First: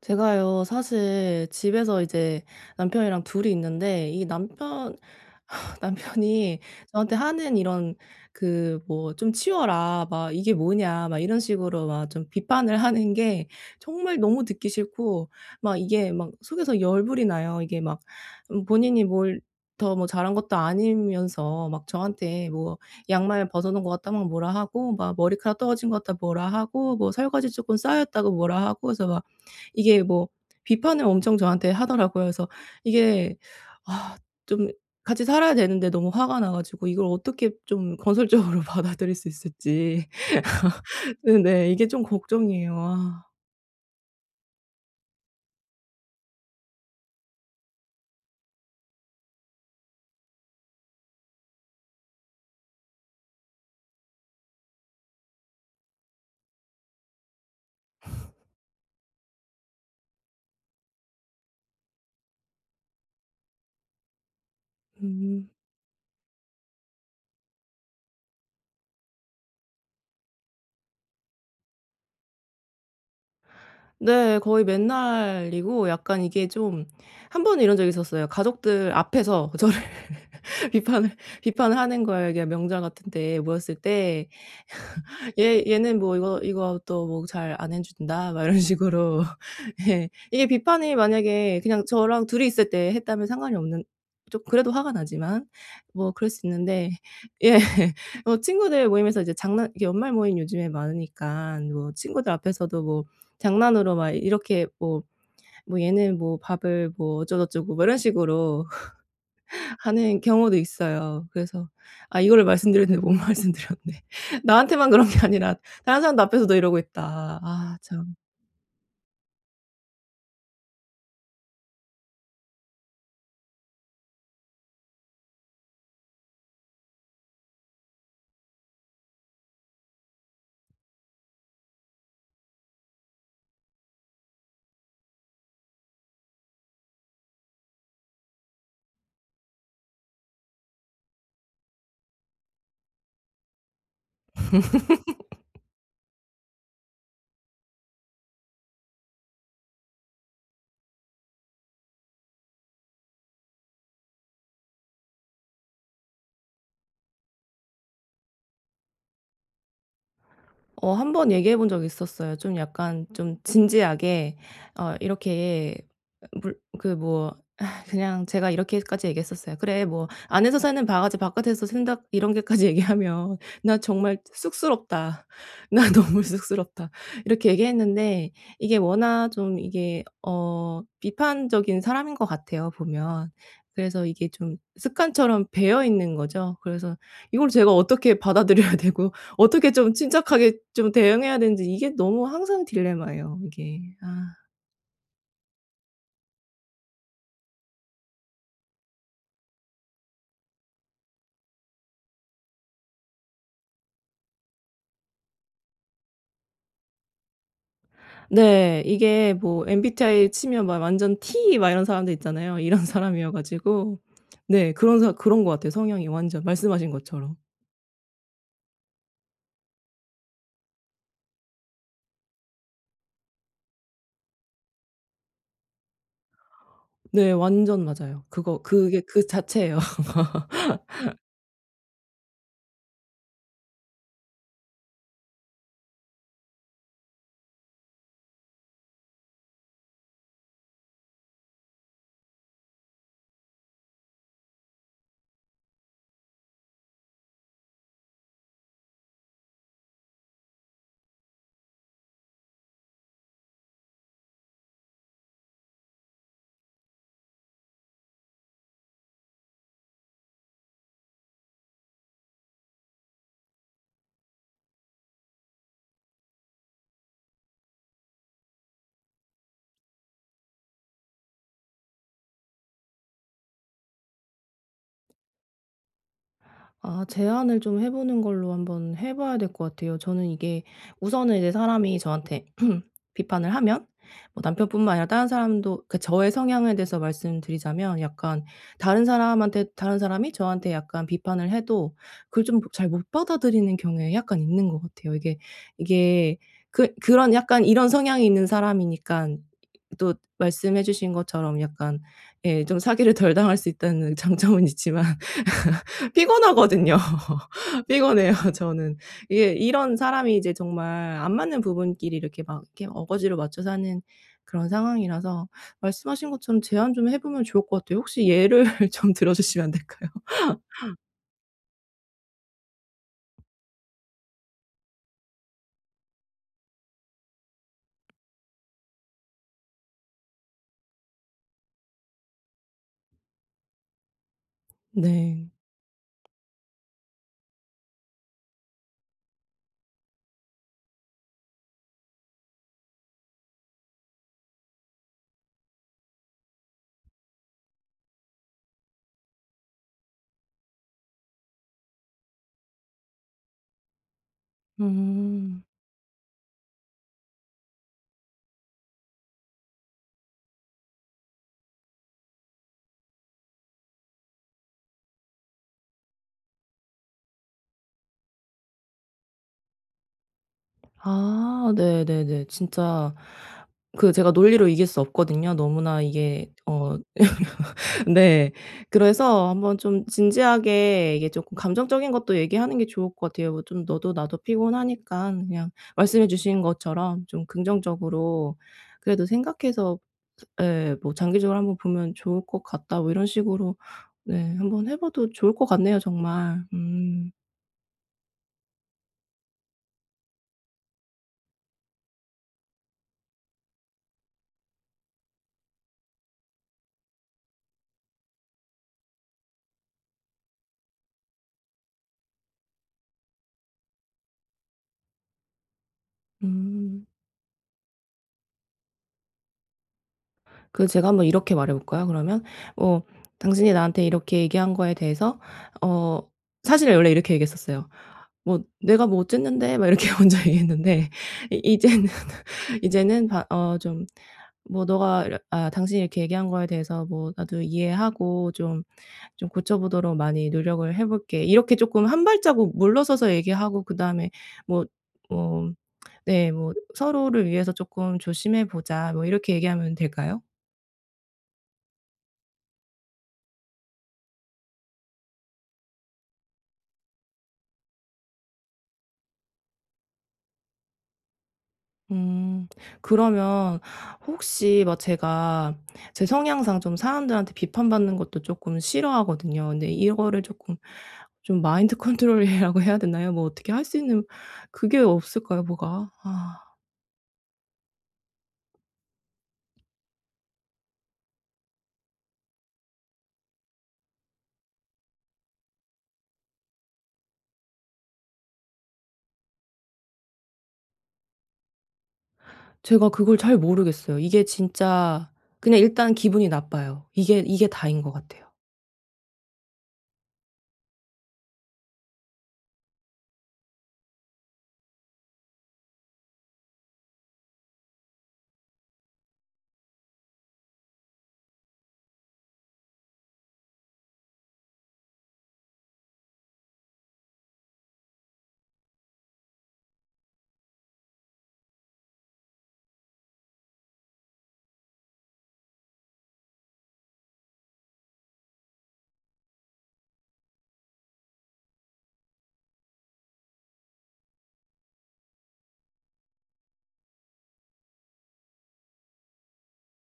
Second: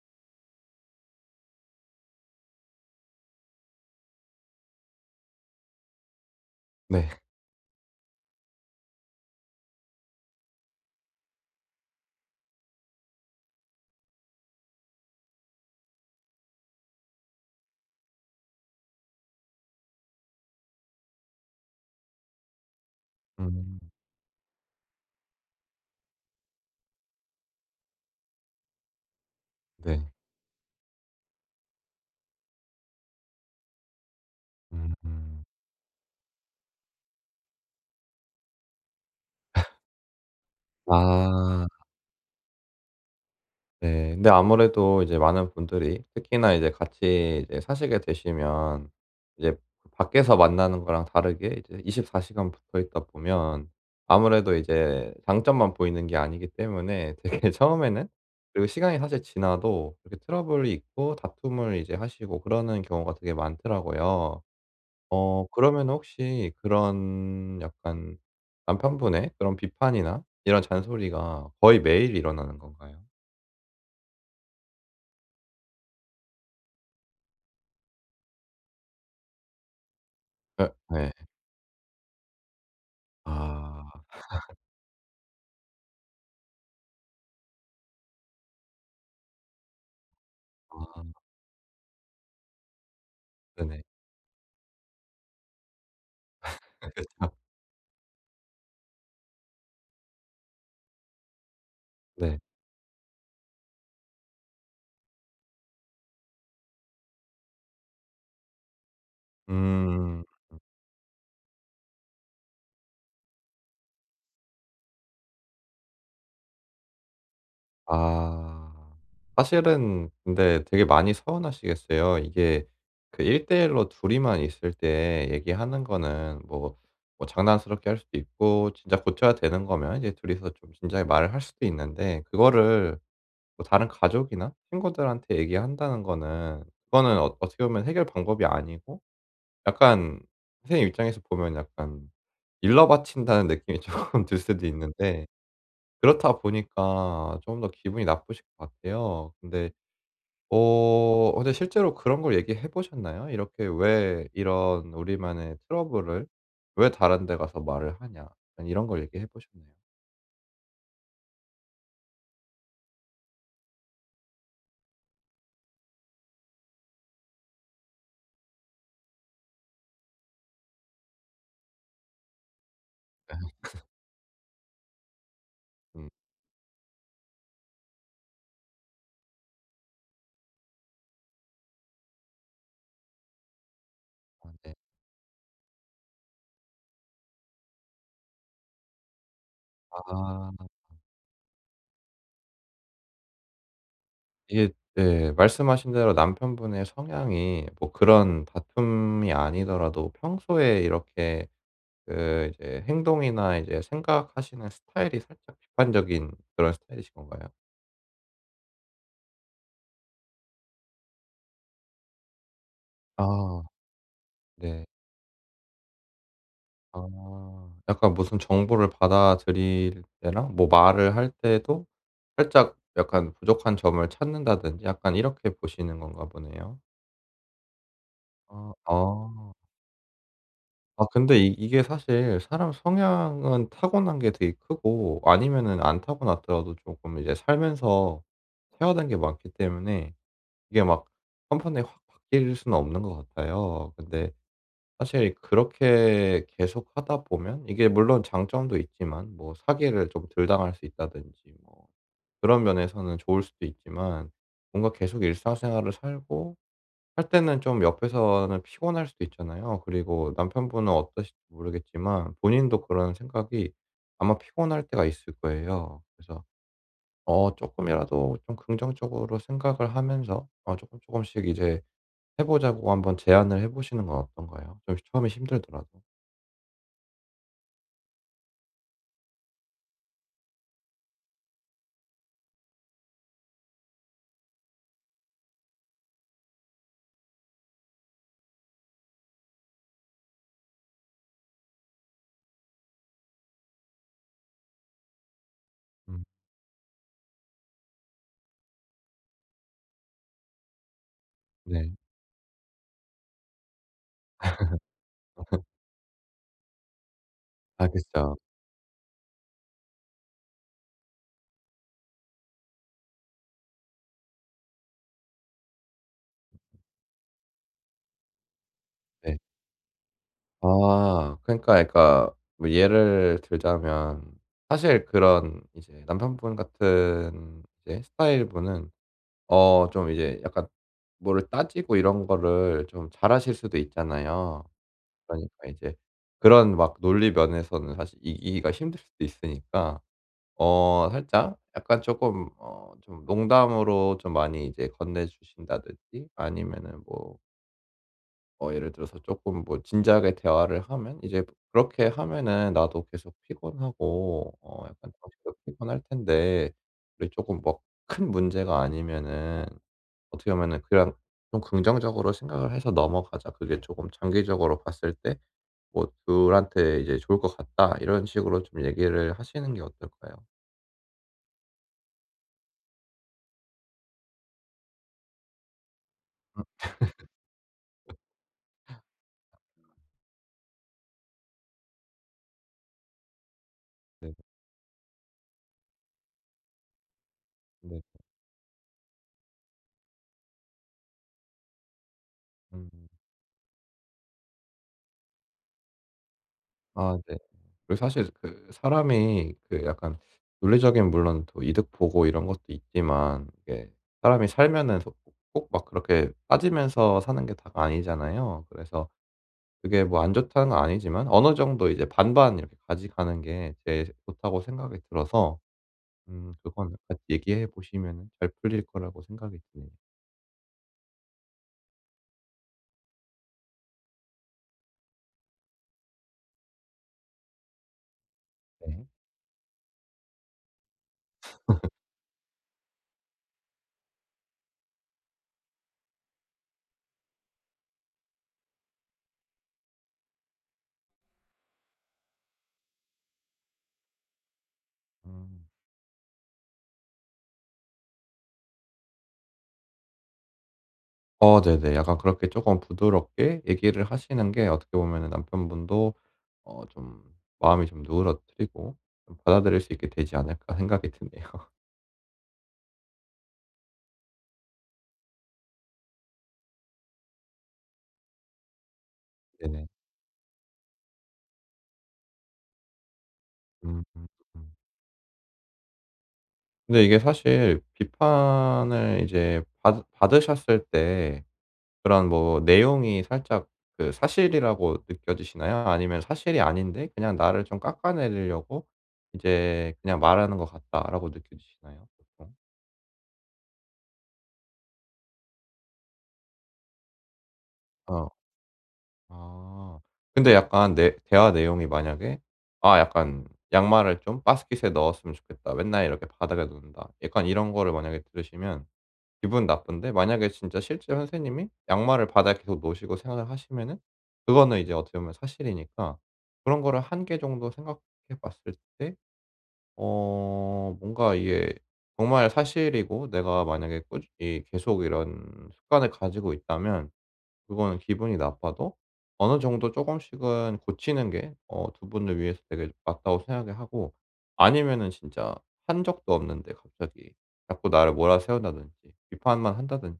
제가요 사실 집에서 이제 남편이랑 둘이 있는데 이 남편 남편이 네. 저한테 하는 이런 그 뭐 "좀 치워라." 막 "이게 뭐냐." 막 이런 식으로 막 좀 비판을 하는 게 정말 너무 듣기 싫고 막 이게 막 속에서 열불이 나요. 이게 막 본인이 뭘 더 뭐 잘한 것도 아니면서 막 저한테 뭐 "양말 벗어 음. 놓은 것 같다." 막 뭐라 하고 막 "머리카락 떨어진 것 같다." 뭐라 하고 뭐 "설거지 조금 쌓였다."고 뭐라 하고 그래서 막 이게 네. 뭐 비판을 엄청 저한테 하더라고요. 그래서 이게 아 좀 같이 음. 살아야 되는데 너무 화가 나 가지고 이걸 어떻게 좀 건설적으로 받아들일 수 있을지. 아. 네네. 이게 좀 걱정이에요. 아. 네. 근데 아무래도 이제 많은 분들이 특히나 이제 같이 이제 사시게 되시면 이제 밖에서 만나는 거랑 다르게 이제 24시간 붙어 있다 보면, 아무래도 이제 장점만 보이는 게 아니기 때문에 되게 처음에는, 그리고 시간이 사실 지나도 이렇게 트러블이 있고 다툼을 이제 하시고 그러는 경우가 되게 많더라고요. 음. 그러면 혹시 그런 약간 남편분의 그런 비판이나 이런 잔소리가 거의 매일 일어나는 건가요? 네. 거의 맨날이고 약간 이게 좀 한 번은 이런 적이 있었어요. 가족들 앞에서 저를 예 비판을 네. 비판을 하는 거예요. 이게 명절 같은 때 모였을 아. 때 "얘 얘는 뭐 이거 이거 또 뭐 잘 안 해 준다." 막 이런 식으로. 예. 이게 비판이 아 만약에 그냥 저랑 둘이 있을 때 했다면 상관이 네네. 없는 좀 그래도 화가 나지만 뭐 그럴 수 있는데 그죠. 예. 뭐 친구들 모임에서 이제 장난 이게 연말 모임 요즘에 많으니까 뭐 친구들 네. 앞에서도 뭐 장난으로 막 이렇게 뭐 뭐 "얘는 뭐 밥을 뭐 어쩌고저쩌고." 뭐 이런 식으로 하는 음. 경우도 있어요. 그래서 아 이거를 말씀드렸는데 못 말씀드렸네. 나한테만 그런 게 아니라 다른 사람도 앞에서도 이러고 있다. 아 참. 아. 사실은 근데 되게 많이 서운하시겠어요. 이게 그 1대 1로 둘이만 있을 때 얘기하는 거는 뭐 장난스럽게 할 수도 있고, 진짜 고쳐야 되는 거면 이제 둘이서 좀 진지하게 말을 할 수도 있는데, 그거를 뭐 다른 가족이나 친구들한테 얘기한다는 거는, 그거는 어떻게 보면 해결 방법이 아니고 약간 선생님 입장에서 보면 약간 일러 바친다는 느낌이 조금 들 수도 있는데, 그렇다 보니까 좀 더 기분이 나쁘실 것 같아요. 근데 근데 실제로 그런 걸 얘기해 보셨나요? 이렇게 "왜 이런 우리만의 트러블을 왜 다른 데 가서 말을 하냐." 약간 이런 걸 얘기해 보셨나요? 어 한 번 얘기해 본 적이 있었어요. 좀 약간 좀 진지하게 어 이렇게 물 그 뭐 그냥 제가 이렇게까지 얘기했었어요. "그래 뭐 안에서 사는 바가지 바깥에서 샌다." 이런 게까지 얘기하면 "나 정말 쑥스럽다. 나 음. 너무 쑥스럽다." 이렇게 얘기했는데 이게 워낙 좀 이게 어 비판적인 사람인 것 같아요 보면. 그래서 이게 아 좀 네. 습관처럼 배어 있는 거죠. 그래서 이걸 제가 어떻게 받아들여야 되고 어떻게 좀 침착하게 아. 좀 대응해야 되는지 이게 너무 항상 딜레마예요 이게. 아. 이게 네, 말씀하신 대로 남편분의 성향이 뭐 그런 다툼이 아니더라도 평소에 이렇게 그 이제 행동이나 이제 생각하시는 스타일이 살짝 비판적인 그런 스타일이신 건가요? 네. 이게 뭐 MBTI 치면 막 완전 T 막 이런 사람들 있잖아요. 이런 사람이어 아. 가지고 네 네. 그런 사 그런 것 같아요 성향이 완전 말씀하신 것처럼. 아, 약간 무슨 정보를 받아들일 때랑 뭐 말을 할 때도 살짝 약간 부족한 점을 찾는다든지 약간 이렇게 보시는 건가 보네요. 네. 완전 맞아요. 그거 아. 그게 그 아. 자체예요. 아 근데 이 이게 사실 사람 성향은 타고난 게 되게 크고, 아니면은 안 타고났더라도 쪼끔 이제 살면서 태어난 게 많기 때문에 이게 막 한번에 확 바뀔 수는 없는 것 같아요. 근데 사실 그렇게 계속하다 보면 이게 물론 장점도 있지만 뭐 사기를 좀 덜 당할 수 있다든지, 뭐 그런 면에서는 좋을 수도 있지만, 뭔가 계속 일상생활을 살고 할 때는 좀 옆에서는 피곤할 수도 있잖아요. 그리고 남편분은 어떠실지 모르겠지만 본인도 그런 생각이 아마 피곤할 때가 있을 거예요. 그래서 조금이라도 좀 긍정적으로 생각을 하면서 어금조금씩 이제 해 보자고 한번 제안을 해 보시는 건 어떤가요? 좀 처음에 힘들더라도. 아 제안을 좀 해 보는 걸로 한번 해 봐야 될 것 같아요. 저는 이게 우선은 이제 사람이 저한테 비판을 하면 뭐 남편뿐만 아니라 다른 사람도 그 저의 성향에 대해서 말씀드리자면 약간 다른 사람한테 다른 사람이 저한테 약간 비판을 해도 그걸 좀 잘 못 받아들이는 경우에 약간 있는 것 같아요. 이게 음 이게 그 그런 약간 이런 성향이 있는 사람이니까 또 말씀해 주신 것처럼 네. 약간 예 좀 사기를 덜 당할 수 있다는 장점은 있지만 피곤하거든요. 아 피곤해요 그쵸. 저는. 이게 이런 사람이 이제 정말 안 맞는 부분끼리 이렇게 막 이렇게 어거지로 맞춰 사는 그런 상황이라서 말씀하신 것처럼 제안 좀 해 보면 좋을 것 같아요. 혹시 예를 좀 들어 네. 주시면 안 될까요? 아 그러니까 뭐 예를 들자면 사실 그런 이제 남편분 같은 이제 스타일분은 좀 이제 약간 뭐를 따지고 이런 거를 좀 잘하실 수도 있잖아요. 네. 그러니까 이제 그런 막 논리 면에서는 사실 이기기가 힘들 수도 있으니까 살짝 약간 조금 좀 농담으로 좀 많이 이제 건네주신다든지, 아니면은 뭐 예를 들어서 조금 뭐 진지하게 대화를 하면 이제 그렇게 하면은 나도 계속 피곤하고 약간 정신도 음. 피곤할 텐데, 우리 조금 뭐 큰 문제가 아니면은 어떻게 보면은 그냥 좀 긍정적으로 생각을 해서 넘어가자. 그게 조금 장기적으로 봤을 때 뭐 "둘한테 이제 좋을 것 같다." 이런 식으로 좀 얘기를 하시는 게 어떨까요? 아 네네네. 진짜 그 제가 논리로 이길 수 없거든요. 너무나 이게 음, 어 네. 그래서 한번 좀 진지하게 이게 조금 감정적인 것도 얘기하는 게 좋을 것 같아요. 뭐 좀 "너도 네. 나도 피곤하니까 그냥 말씀해 주신 것처럼 좀 네. 긍정적으로 그래도 생각해서 예 뭐 장기적으로 한번 보면 좋을 것 음. 같다." 뭐 이런 식으로 네 한번 해 봐도 좋을 것 같네요 정말. 아 음. 네. 그 사실 그 사람이 그 약간 논리적인, 물론 또 이득 보고 이런 것도 있지만, 이게 사람이 살면은 꼭 막 그렇게 빠지면서 사는 게 다가 아니잖아요. 그래서 그게 뭐 안 좋다는 건 아니지만 어느 정도 이제 반반 이렇게 가져가는 게 제일 좋다고 생각이 들어서, 그건 음. 같이 얘기해 보시면은 잘 풀릴 거라고 생각이 드네요. 그 제가 한번 이렇게 말해 볼까요 그러면? 뭐 "당신이 나한테 이렇게 얘기한 거에 대해서" 어 사실 원래 이렇게 얘기했었어요. 뭐 네. "내가 뭐 어쨌는데." 막 이렇게 먼저 얘기했는데 이 이제는 이제는 바 어 좀 뭐 "너가 이렇 아 당신이 이렇게 얘기한 거에 대해서 뭐 나도 이해하고 좀 좀 고쳐 보도록 많이 노력을 해 볼게." 이렇게 쪼끔 한 발자국 물러서서 얘기하고 그다음에 뭐 음. 뭐 네 뭐 "서로를 위해서 쪼끔 조심해 보자." 뭐 이렇게 얘기하면 될까요? 어 네네. 약간 그렇게 쪼끔 부드럽게 얘기를 하시는 게 어떻게 보면은 남편분도 좀 마음이 좀 누그러뜨리고 좀 받아들일 수 있게 되지 않을까 생각이 드네요. 음. 그러면 혹시 막 제가 제 성향상 좀 사람들한테 비판받는 것도 조금 싫어하거든요. 네네. 근데 이거를 조금 좀 마인드 컨트롤이라고 해야 되나요? 뭐 어떻게 할 수 음. 있는 음. 음. 그게 없을까요, 뭐가? 아. 근데 이게 사실 비판을 이제 받 받으셨을 때, 그런 뭐 내용이 살짝 그 사실이라고 느껴지시나요? 아니면 사실이 아닌데 그냥 나를 좀 깎아내리려고 이제 그냥 말하는 것 같다라고 느껴지시나요? 보통? 제가 그걸 잘 모르겠어요. 이게 진짜 그냥 일단 기분이 나빠요. 이게 다인 것 어. 같아요. 아. 근데 약간 내 대화 내용이 만약에 아 약간 "양말을 좀 바스킷에 넣었으면 좋겠다. 맨날 이렇게 바닥에 놓는다." 약간 이런 거를 만약에 들으시면 기분 나쁜데, 만약에 진짜 실제 선생님이 양말을 바닥에 계속 놓으시고 생활을 하시면은 그거는 이제 어떻게 보면 사실이니까, 그런 거를 한 개 정도 생각해 봤을 때 뭔가 이게 정말 사실이고 내가 만약에 꾸준히 계속 이런 습관을 가지고 있다면 그거는 기분이 나빠도 어느 정도 조금씩은 고치는 게 두 분을 위해서 되게 맞다고 생각을 하고, 아니면은 진짜 한 적도 없는데 갑자기 자꾸 나를 몰아세운다든지 비판만 한다든지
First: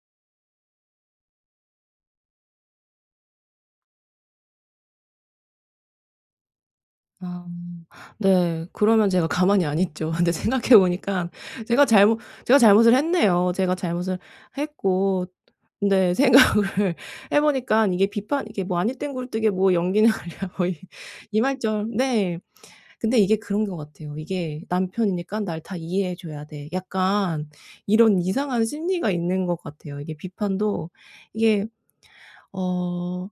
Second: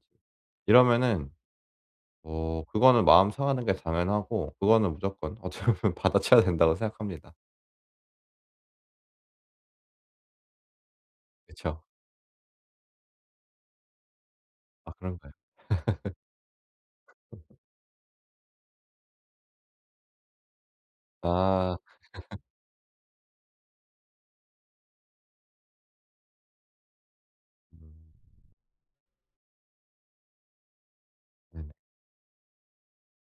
이러면은 그거는 마음 상하는 게 당연하고, 그거는 무조건 어떻게 보면 받아쳐야 된다고 생각합니다. 아. 네. 그러면 제가 가만히 안 있죠. 근데 생각해 보니까 그쵸? 제가 잘못 제가 잘못을 했네요. 제가 잘못을 아 했고 그런가요? 근데 생각을 해 보니까 이게 비판 이게 뭐 아니 땐 굴뚝에 뭐 연기는 하랴 뭐 이 이말 아. 절 네. 근데 이게 그런 것 같아요. 이게 '남편이니깐 날 다 이해해 줘야 돼.' 약간 음. 이런 이상한 심리가 있는 것 같아요. 이게 비판도 이게 네네. 어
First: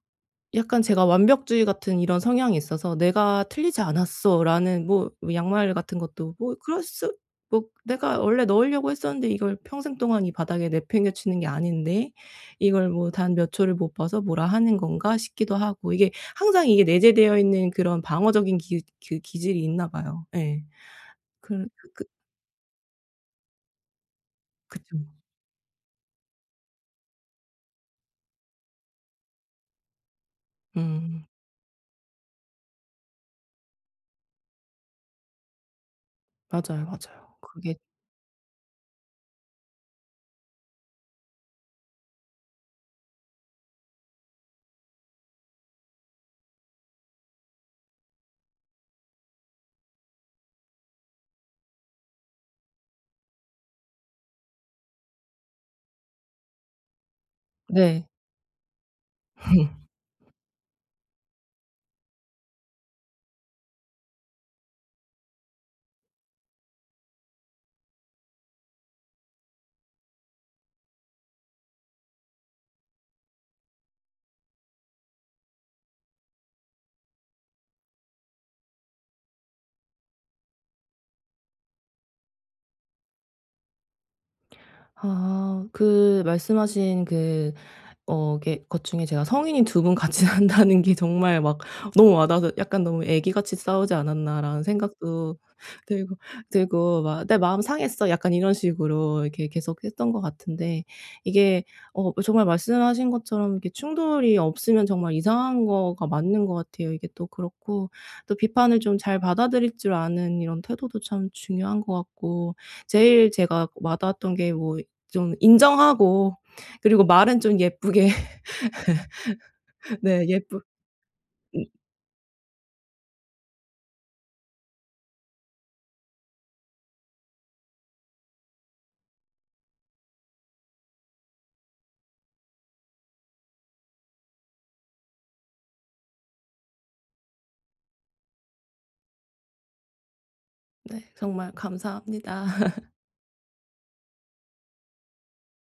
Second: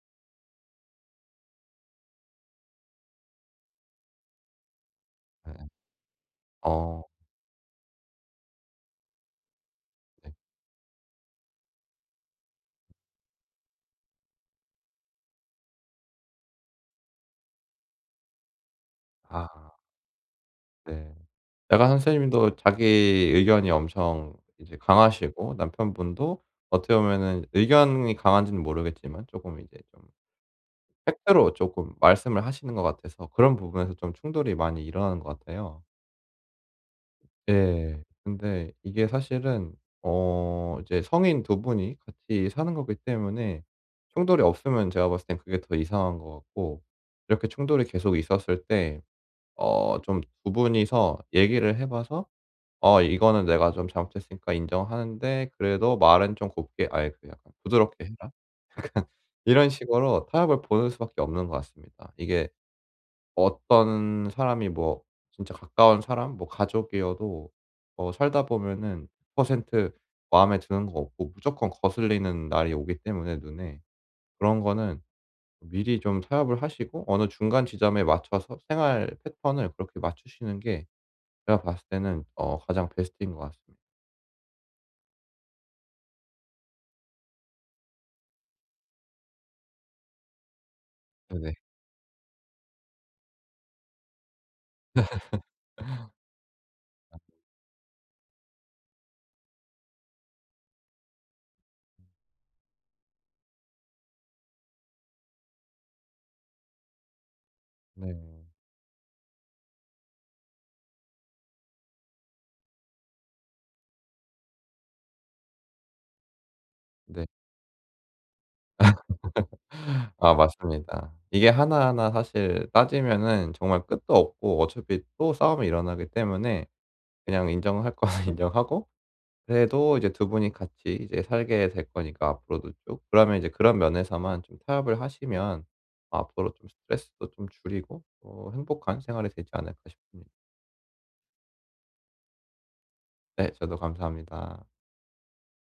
약간 제가 완벽주의 같은 이런 성향이 있어서 '내가 틀리지 않았어.'라는 뭐 뭐 네. 양말 같은 것도 뭐 그럴 어 수 뭐 '내가 원래 넣으려고 했었는데 이걸 평생 동안 네. 이 바닥에 내팽개치는 게 아닌데 이걸 뭐 단 몇 초를 못 봐서 뭐라 하는 건가?' 싶기도 하고 이게 항상 이게 내재되어 있는 그런 방어적인 기 그 아 기질이 있나 봐요. 예. 네. 그 약간 그 선생님도 자기 의견이 엄청 이제 그쵸. 강하시고, 남편분도 어떻게 보면은 의견이 강한지는 모르겠지만 조금 이제 좀 음. 팩트로 조금 말씀을 하시는 것 같아서 그런 부분에서 좀 충돌이 많이 일어나는 것 같아요. 맞아요, 맞아요. 그게 예. 근데 이게 사실은 이제 성인 두 분이 같이 사는 거기 때문에 충돌이 없으면 제가 봤을 땐 그게 더 이상한 것 같고, 이렇게 충돌이 계속 있었을 때 좀 두 분이서 얘기를 해 봐서 이거는 내가 좀 잘못했으니까 인정하는데 그래도 말은 좀 곱게 아예 그 약간 부드럽게 네. 해라. 이런 식으로 타협을 보는 수밖에 없는 것 같습니다. 이게 어떤 사람이 뭐 진짜 가까운 사람 뭐 가족이어도 살다 보면은 1 0트 마음에 드는 거 없고 무조건 거슬리는 날이 오기 때문에 눈에, 그런 거는 미리 좀 타협을 하시고 어느 중간 지점에 맞춰서 생활 패턴을 그렇게 맞추시는 게 제가 봤을 때는 가장 베스트인 것 같습니다. 아 그 말씀하신 그 어 이게 것 중에 제가 성인이 두 분 같이 산다는 게 정말 네네. 막 너무 와 닿아서 약간 '너무 애기같이 싸우지 않았나.'라는 생각도 들고 들고 막 "내 마음 상했어." 약간 이런 식으로 이렇게 계속 했던 것 같은데 이게 어 정말 말씀하신 것처럼 이렇게 충돌이 없으면 정말 이상한 거가 맞는 것 같아요. 이게 또 그렇고 또 네. 비판을 좀 잘 받아들일 줄 아는 이런 태도도 참 중요한 것 같고 제일 제가 와 닿았던 게 뭐 좀 인정하고 그리고 네. 말은 좀 예쁘게 네. 아 예쁘 맞습니다. 이게 음. 하나하나 사실 따지면은 정말 끝도 없고 어차피 또 싸움이 일어나기 때문에 그냥 인정할 거는 인정하고, 그래도 이제 두 분이 같이 이제 살게 될 거니까 앞으로도 쭉 그러면 이제 그런 면에서만 좀 타협을 하시면 앞으로 좀 스트레스도 좀 줄이고 또 행복한 생활이 되지 않을까 싶습니다. 네. 정말 감사합니다. 네, 저도 감사합니다.